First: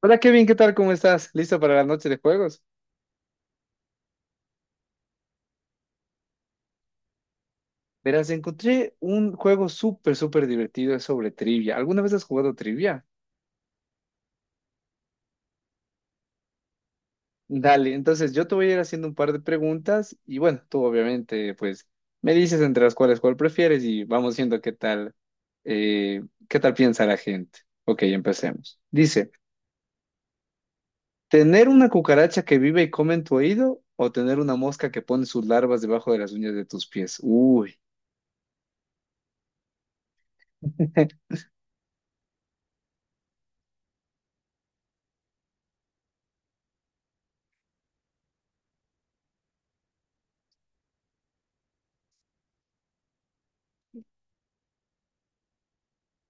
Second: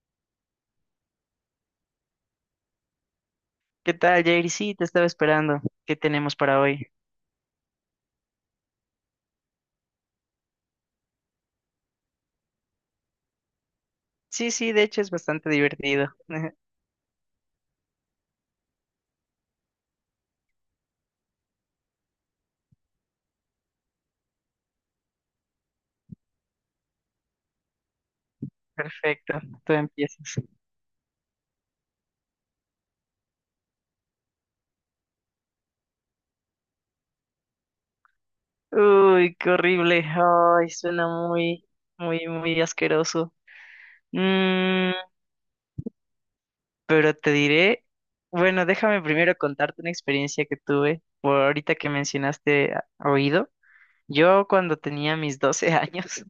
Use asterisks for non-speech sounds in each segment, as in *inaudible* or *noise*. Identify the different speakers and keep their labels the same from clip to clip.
Speaker 1: Hola Kevin, ¿qué tal? ¿Cómo estás? ¿Listo para la noche de juegos?
Speaker 2: ¿Qué tal, Jair? Sí, te estaba esperando. ¿Qué tenemos para hoy?
Speaker 1: Verás, encontré un juego súper, súper divertido, es sobre trivia. ¿Alguna vez has jugado trivia?
Speaker 2: Sí, sí, de hecho es bastante divertido. *laughs*
Speaker 1: Dale, entonces yo te voy a ir haciendo un par de preguntas y bueno, tú obviamente pues me dices entre las cuales cuál prefieres y vamos viendo eh, qué tal piensa la gente. Ok, empecemos. Dice,
Speaker 2: Perfecto, tú empiezas.
Speaker 1: ¿tener una cucaracha que vive y come en tu oído o tener una mosca que pone sus larvas debajo de las uñas de tus pies? Uy,
Speaker 2: Uy, qué horrible. Ay, suena
Speaker 1: *laughs*
Speaker 2: muy, muy, muy asqueroso. Mm, pero te diré, bueno, déjame primero contarte una experiencia que tuve por ahorita que mencionaste oído. Yo cuando tenía mis 12 *laughs* años,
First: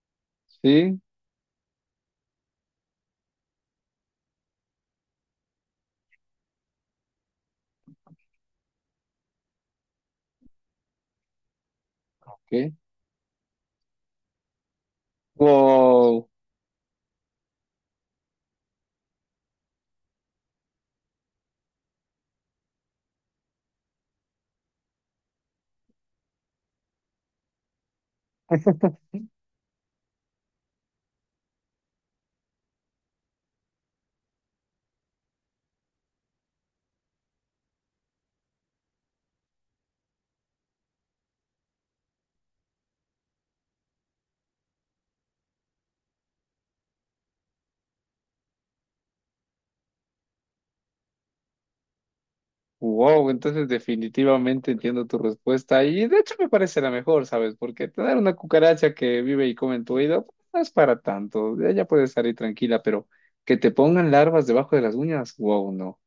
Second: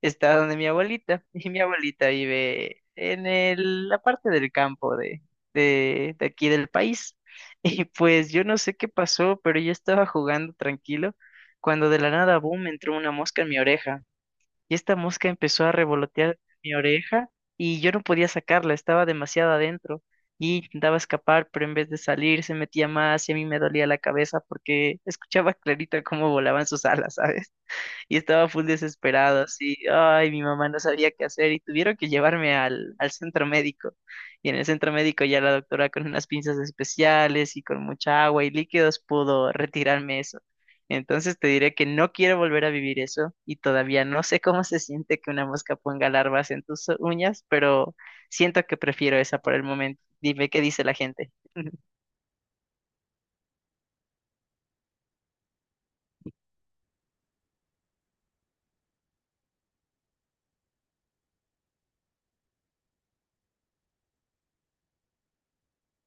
Speaker 2: está donde mi
Speaker 1: sí,
Speaker 2: abuelita, *laughs* y mi abuelita vive en la parte del campo de, de aquí del país. *laughs* Y pues yo no sé qué pasó, pero yo estaba jugando tranquilo cuando de la nada, boom,
Speaker 1: ok.
Speaker 2: entró una mosca en mi oreja. Y esta mosca empezó a
Speaker 1: Wow.
Speaker 2: revolotear mi oreja y yo no podía sacarla, estaba demasiado adentro. Y intentaba escapar, pero en vez de salir se metía más y a mí me dolía la cabeza porque escuchaba clarito cómo volaban sus alas, ¿sabes? Y estaba full desesperado, así, ay, mi mamá no sabía qué hacer y tuvieron que llevarme al centro médico. Y en el centro médico ya la doctora con unas pinzas especiales y con mucha agua y líquidos pudo retirarme eso. Entonces te diré que no quiero volver a vivir eso y todavía no sé cómo se siente que una mosca ponga larvas en tus uñas, pero siento que prefiero esa por el momento. Dime qué dice la gente. *laughs*
Speaker 1: Wow, entonces definitivamente entiendo tu respuesta y de hecho me parece la mejor, ¿sabes? Porque tener una cucaracha que vive y come en tu oído pues, no es para tanto, ella puede estar ahí tranquila, pero que te pongan larvas debajo de las uñas, wow, no.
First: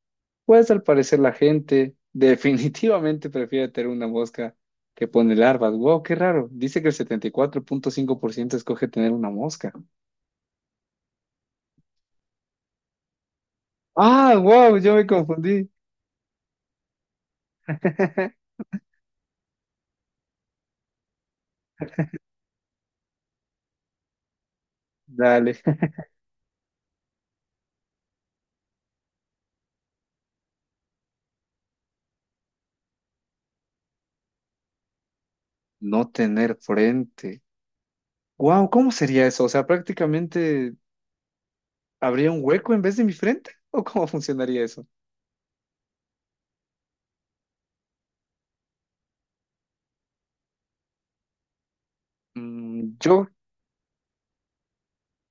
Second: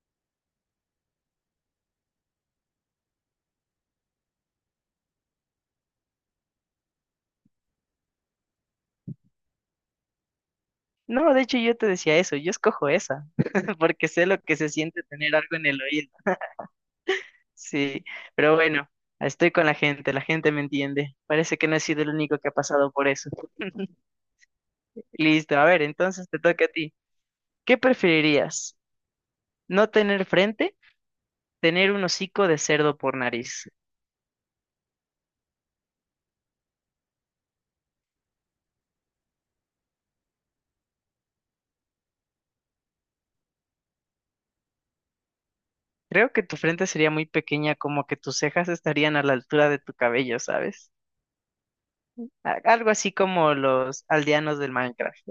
Speaker 1: Pues al parecer la gente definitivamente *laughs* prefiere tener una mosca que pone larvas, wow, qué raro. Dice que el 74,5% escoge tener una mosca.
Speaker 2: No, de hecho yo te decía eso, yo escojo esa, *laughs* porque sé
Speaker 1: Ah,
Speaker 2: lo que se
Speaker 1: wow, yo
Speaker 2: siente
Speaker 1: me
Speaker 2: tener algo en
Speaker 1: confundí.
Speaker 2: el oído. Sí,
Speaker 1: *laughs*
Speaker 2: pero bueno, estoy con la gente me entiende. Parece que no he sido el único que ha pasado por eso.
Speaker 1: Dale,
Speaker 2: Listo, a ver, entonces te toca a ti. ¿Qué preferirías? ¿No tener frente? ¿Tener un hocico de cerdo por nariz?
Speaker 1: no tener frente. Wow, ¿cómo sería eso? O sea, prácticamente habría un hueco en vez de mi frente, *laughs* ¿o cómo funcionaría eso?
Speaker 2: Creo que tu frente sería muy pequeña, como que tus cejas estarían a la altura de tu cabello, ¿sabes? Algo
Speaker 1: Mm,
Speaker 2: así
Speaker 1: yo,
Speaker 2: como los aldeanos del Minecraft.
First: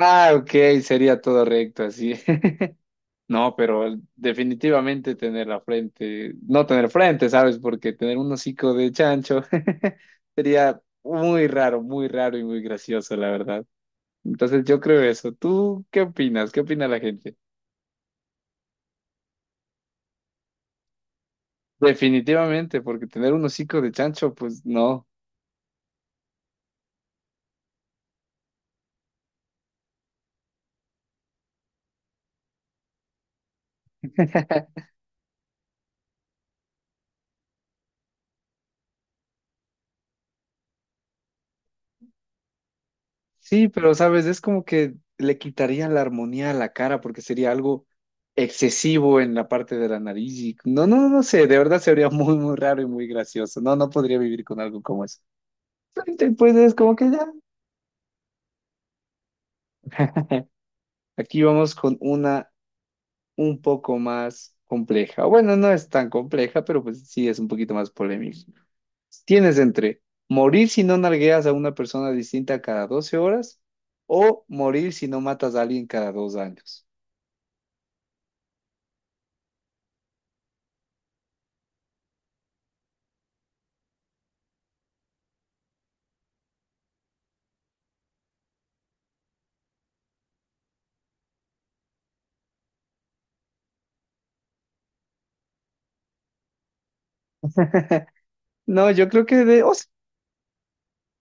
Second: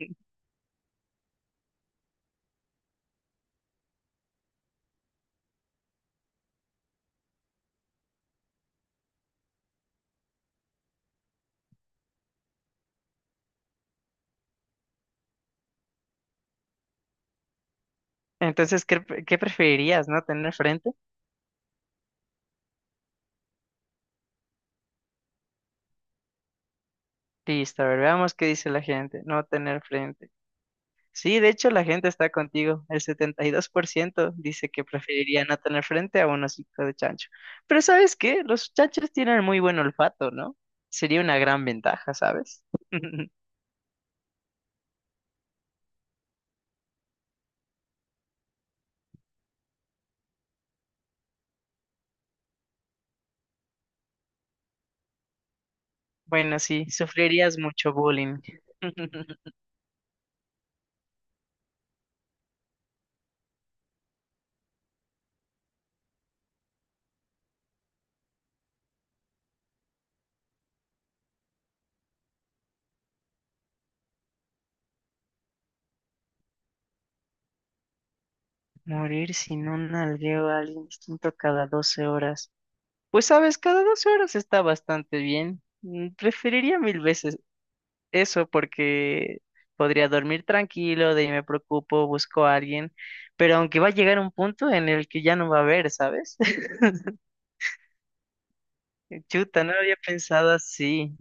Speaker 1: ah, ok, sería todo recto así. *laughs* No, pero definitivamente tener la frente, no tener frente, ¿sabes? Porque tener un hocico de chancho *laughs* sería muy raro y muy gracioso, la verdad. Entonces yo creo eso. ¿Tú qué opinas? ¿Qué opina la gente?
Speaker 2: Entonces, ¿qué preferirías? ¿No tener frente?
Speaker 1: Definitivamente, porque tener un hocico de chancho, pues no.
Speaker 2: Listo, a ver, veamos qué dice la gente. No tener frente. Sí, de hecho la gente está contigo. El 72% dice
Speaker 1: *laughs*
Speaker 2: que preferiría no tener frente a un hocico de chancho. Pero ¿sabes qué? Los chanchos tienen muy buen olfato, ¿no? Sería una gran ventaja, ¿sabes? *laughs*
Speaker 1: Sí, pero sabes, es como que le quitaría la armonía a la cara porque sería algo excesivo en la parte de la nariz. No, no, no sé, de verdad sería muy, muy raro y muy gracioso. No, no podría vivir con algo como eso. Pues
Speaker 2: Bueno,
Speaker 1: es
Speaker 2: sí,
Speaker 1: como que ya.
Speaker 2: sufrirías mucho bullying. *laughs*
Speaker 1: *laughs* Aquí vamos con una un poco más compleja. Bueno, no es tan compleja, pero pues sí es un poquito más polémica. Tienes entre morir si no nargueas a una persona distinta cada 12 horas o morir si no matas a alguien cada 2 años.
Speaker 2: Morir si no nalgueo a alguien distinto cada 12 horas. Pues sabes, cada 12 horas está bastante bien. Preferiría mil veces eso porque podría dormir tranquilo, de ahí me preocupo, busco a alguien, pero aunque va a llegar un punto en el que ya no va a haber, ¿sabes? *laughs*
Speaker 1: No, yo creo que
Speaker 2: Chuta, no
Speaker 1: o
Speaker 2: lo
Speaker 1: sea,
Speaker 2: había pensado así.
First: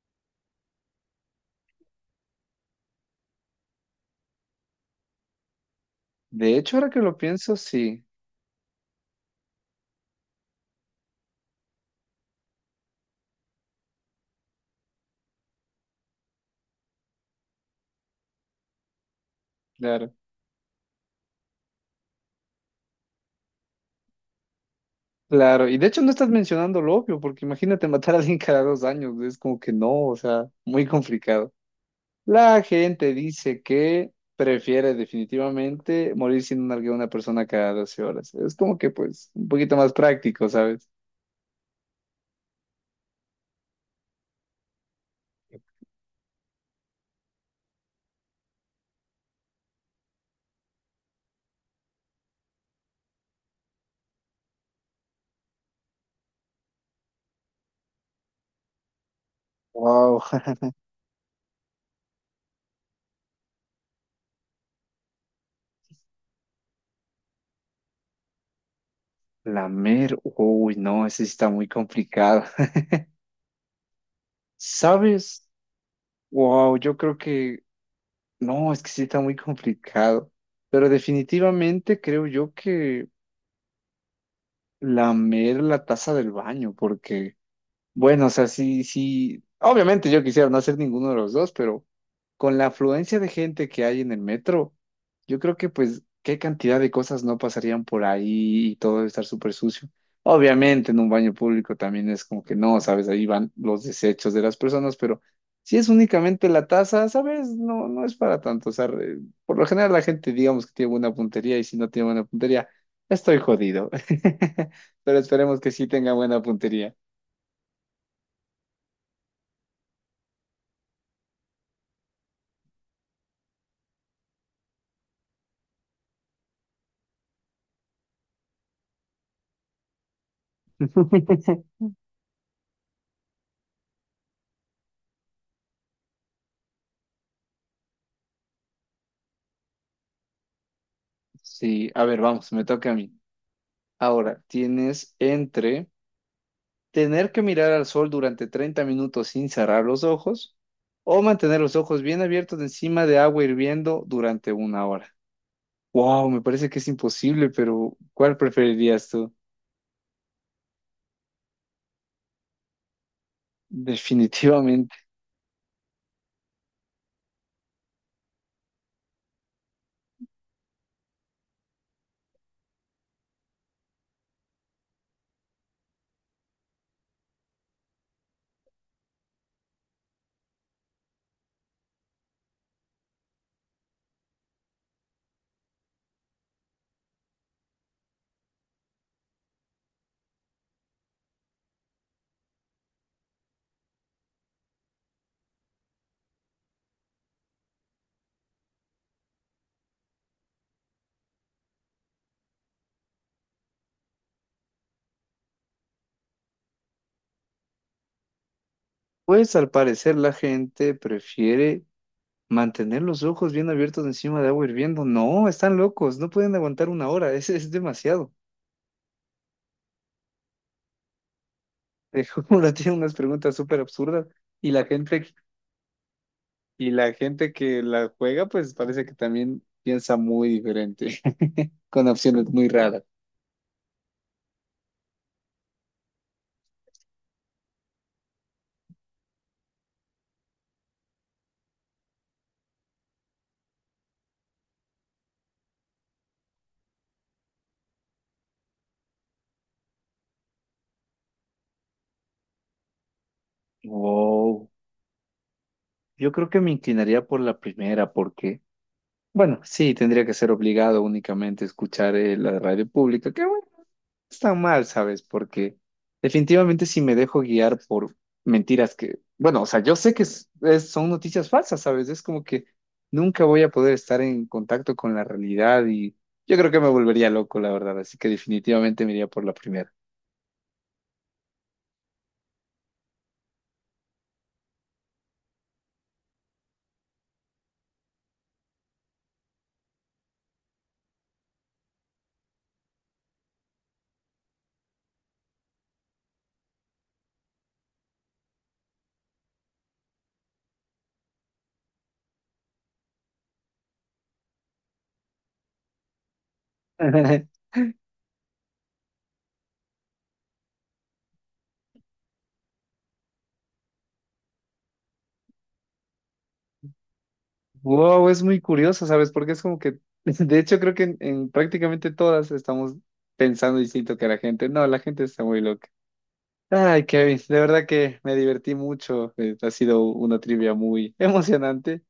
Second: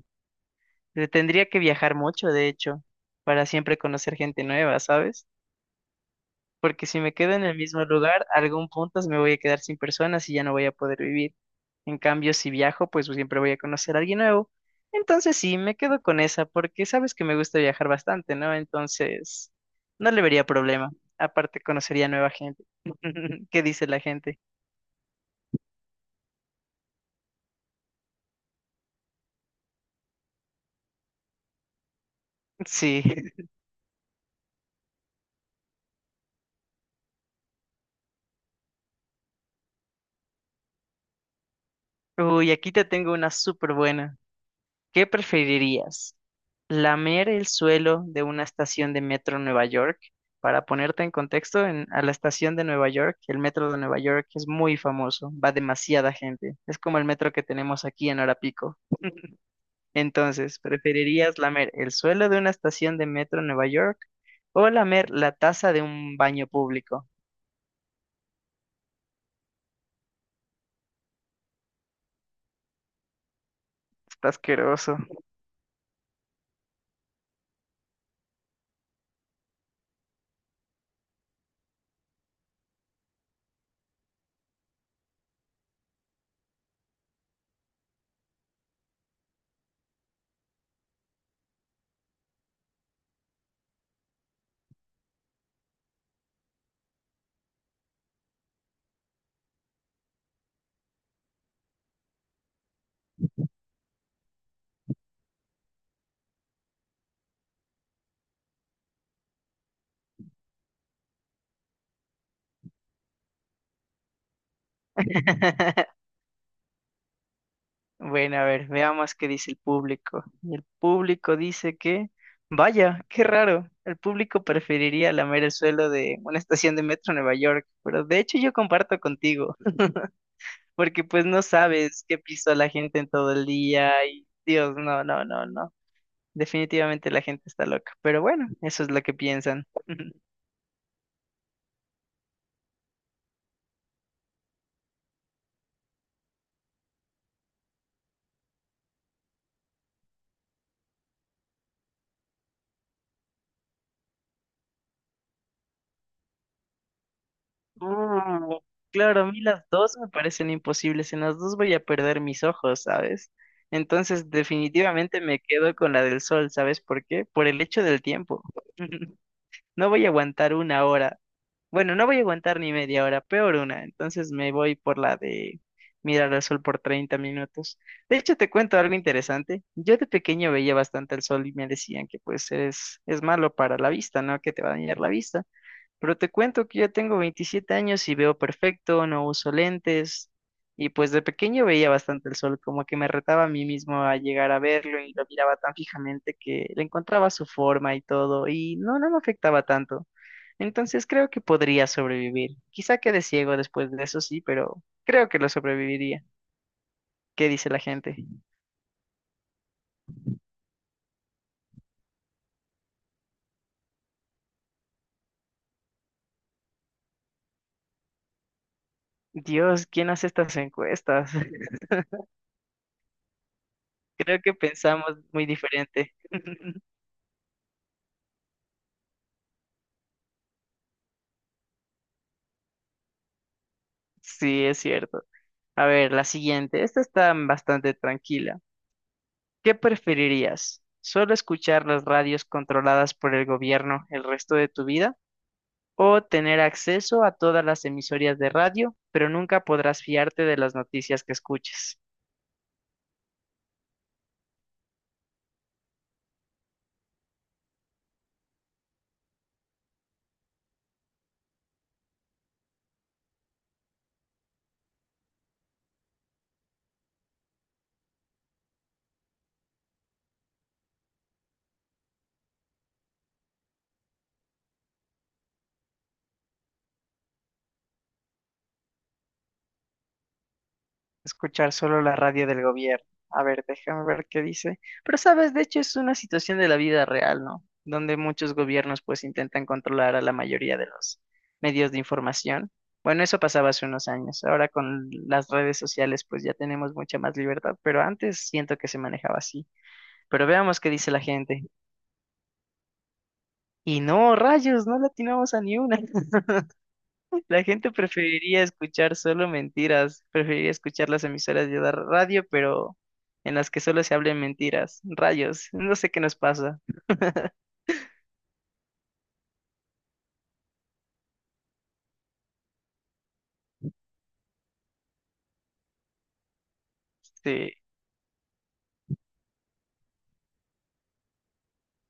Speaker 2: Tendría que viajar mucho, de hecho, para siempre conocer gente nueva, ¿sabes?
Speaker 1: de hecho,
Speaker 2: Porque
Speaker 1: ahora que
Speaker 2: si me
Speaker 1: lo
Speaker 2: quedo en
Speaker 1: pienso,
Speaker 2: el mismo
Speaker 1: sí,
Speaker 2: lugar, algún punto me voy a quedar sin personas y ya no voy a poder vivir. En cambio, si viajo, pues, siempre voy a conocer a alguien nuevo. Entonces sí, me quedo con esa, porque sabes que me gusta viajar bastante, ¿no? Entonces, no
Speaker 1: claro,
Speaker 2: le vería problema. Aparte, conocería nueva gente. *laughs* ¿Qué dice la gente?
Speaker 1: claro. Y de hecho no estás mencionando lo obvio, porque imagínate *laughs* matar a alguien cada 2 años, es como que no, o sea, muy complicado. La
Speaker 2: Sí.
Speaker 1: gente
Speaker 2: *laughs*
Speaker 1: dice que prefiere definitivamente morir sin un nalgue a una persona cada 12 horas. Es como que pues un poquito más práctico, ¿sabes?
Speaker 2: Uy, aquí te tengo una súper buena. ¿Qué preferirías? ¿Lamer el suelo de una estación de metro en Nueva York? Para ponerte en contexto, a la estación de Nueva York, el metro de Nueva York es muy famoso, va demasiada gente, es como el metro que tenemos aquí en hora pico.
Speaker 1: Wow,
Speaker 2: Entonces,
Speaker 1: *laughs*
Speaker 2: ¿preferirías lamer el suelo de una estación de metro en Nueva York o lamer la taza de un baño público?
Speaker 1: lamer, uy, no, ese sí está muy complicado. *laughs*
Speaker 2: Está asqueroso.
Speaker 1: ¿Sabes? Wow, yo creo que no, es que sí está muy complicado. Pero definitivamente creo yo que lamer la taza del baño, porque bueno, o sea, sí, sí, obviamente yo quisiera no hacer ninguno de los dos, pero con la afluencia de gente que hay en el metro, yo creo que pues qué cantidad de cosas no pasarían por ahí y todo debe estar súper sucio. Obviamente en un baño público también es como que no, sabes, ahí van los desechos de las personas, pero si es únicamente la taza, sabes, no, no es para tanto. O sea, por lo general la gente digamos que tiene buena puntería y si no tiene buena puntería, estoy jodido. *laughs* Pero esperemos que sí
Speaker 2: *laughs*
Speaker 1: tenga buena puntería.
Speaker 2: Bueno, a ver, veamos qué dice el público. Y el público dice que, vaya, qué raro. El público preferiría lamer el suelo de una estación de metro en Nueva York, pero de hecho yo comparto contigo, porque pues no
Speaker 1: *laughs*
Speaker 2: sabes qué pisó la gente en todo el día y Dios, no, no, no, no. Definitivamente la gente está loca, pero bueno, eso es lo que piensan. *laughs*
Speaker 1: Sí, a ver, vamos, me toca a mí. Ahora, tienes entre tener que mirar al sol durante 30 minutos sin cerrar los ojos o mantener los ojos bien abiertos encima de agua hirviendo durante una hora. Wow, me parece que es imposible, pero ¿cuál
Speaker 2: Uh,
Speaker 1: preferirías
Speaker 2: claro, a
Speaker 1: tú?
Speaker 2: mí las dos me parecen imposibles, en las dos voy a perder mis ojos, ¿sabes?
Speaker 1: *laughs*
Speaker 2: Entonces,
Speaker 1: Definitivamente.
Speaker 2: definitivamente me quedo con la del sol, ¿sabes por qué? Por el hecho del tiempo. *laughs* No voy a aguantar una hora. Bueno, no voy a aguantar ni media hora, peor una. Entonces me voy por la de mirar al sol por 30 minutos. De hecho, te cuento algo interesante. Yo de pequeño veía bastante el sol y me decían que pues es malo para la vista, ¿no? Que te va a dañar la vista. Pero te cuento que ya tengo 27 años y veo perfecto, no uso lentes. Y pues de pequeño veía bastante el sol, como que me retaba a mí mismo a llegar a verlo y lo miraba tan fijamente que le encontraba su forma y todo, y no, no me afectaba tanto. Entonces creo que podría sobrevivir. Quizá quede ciego después de eso, sí, pero creo que lo sobreviviría. ¿Qué dice la gente?
Speaker 1: Pues al parecer la gente prefiere mantener los ojos bien abiertos encima de agua hirviendo. No, están locos, no pueden aguantar una hora, *laughs* es demasiado.
Speaker 2: Dios, ¿quién hace estas encuestas? *laughs*
Speaker 1: *laughs* Como la tiene unas preguntas súper absurdas
Speaker 2: Creo que
Speaker 1: y la
Speaker 2: pensamos
Speaker 1: gente.
Speaker 2: muy diferente.
Speaker 1: Y la gente que la juega, pues parece que también piensa muy diferente, *laughs* con opciones muy raras.
Speaker 2: Sí, es cierto. A ver, la siguiente. Esta está bastante tranquila. ¿Qué preferirías? ¿Solo escuchar las radios controladas por el gobierno el resto de tu vida? ¿O tener acceso a todas las emisoras de radio, pero nunca podrás fiarte de las noticias que escuches?
Speaker 1: Wow. Yo creo que me inclinaría por la primera porque, bueno, sí, tendría que ser obligado únicamente a escuchar la radio pública, que está mal, ¿sabes? Porque definitivamente si me dejo guiar por mentiras que, bueno, o sea, yo sé que son noticias falsas, ¿sabes? Es como que nunca voy a poder estar en contacto con la realidad y yo creo que me volvería loco, la verdad, así que definitivamente me iría por la primera.
Speaker 2: Escuchar solo la radio del gobierno. A ver, déjame ver qué dice. Pero sabes, de hecho es una situación de la vida real, ¿no? Donde muchos gobiernos pues intentan controlar a la mayoría de los medios de información. Bueno, eso pasaba hace unos años. Ahora con las redes sociales pues ya tenemos mucha más libertad, pero antes siento que se manejaba así. Pero veamos qué dice la gente. Y no, rayos, no latinamos a ni una.
Speaker 1: *laughs*
Speaker 2: La gente preferiría escuchar solo mentiras, preferiría escuchar las emisoras de la radio, pero en las que solo se hablen mentiras. Rayos, no sé qué nos pasa. *laughs*
Speaker 1: Wow, es muy curioso, ¿sabes? Porque es como que, *laughs* de hecho, creo que en prácticamente todas estamos pensando distinto que la gente. No, la gente está muy loca. Ay, Kevin, de
Speaker 2: Sí,
Speaker 1: verdad que me divertí mucho. Ha sido una trivia muy *laughs* emocionante.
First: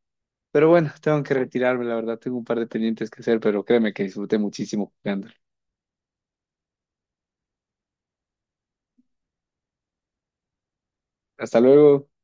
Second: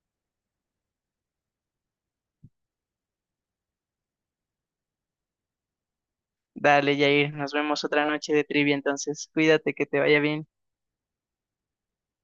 Speaker 1: Pero bueno, tengo que retirarme, la verdad. Tengo un par de pendientes que hacer, pero créeme que disfruté muchísimo jugando.
Speaker 2: dale, Jair, nos vemos otra noche de trivia entonces. Cuídate, que te vaya bien.
Speaker 1: Hasta luego.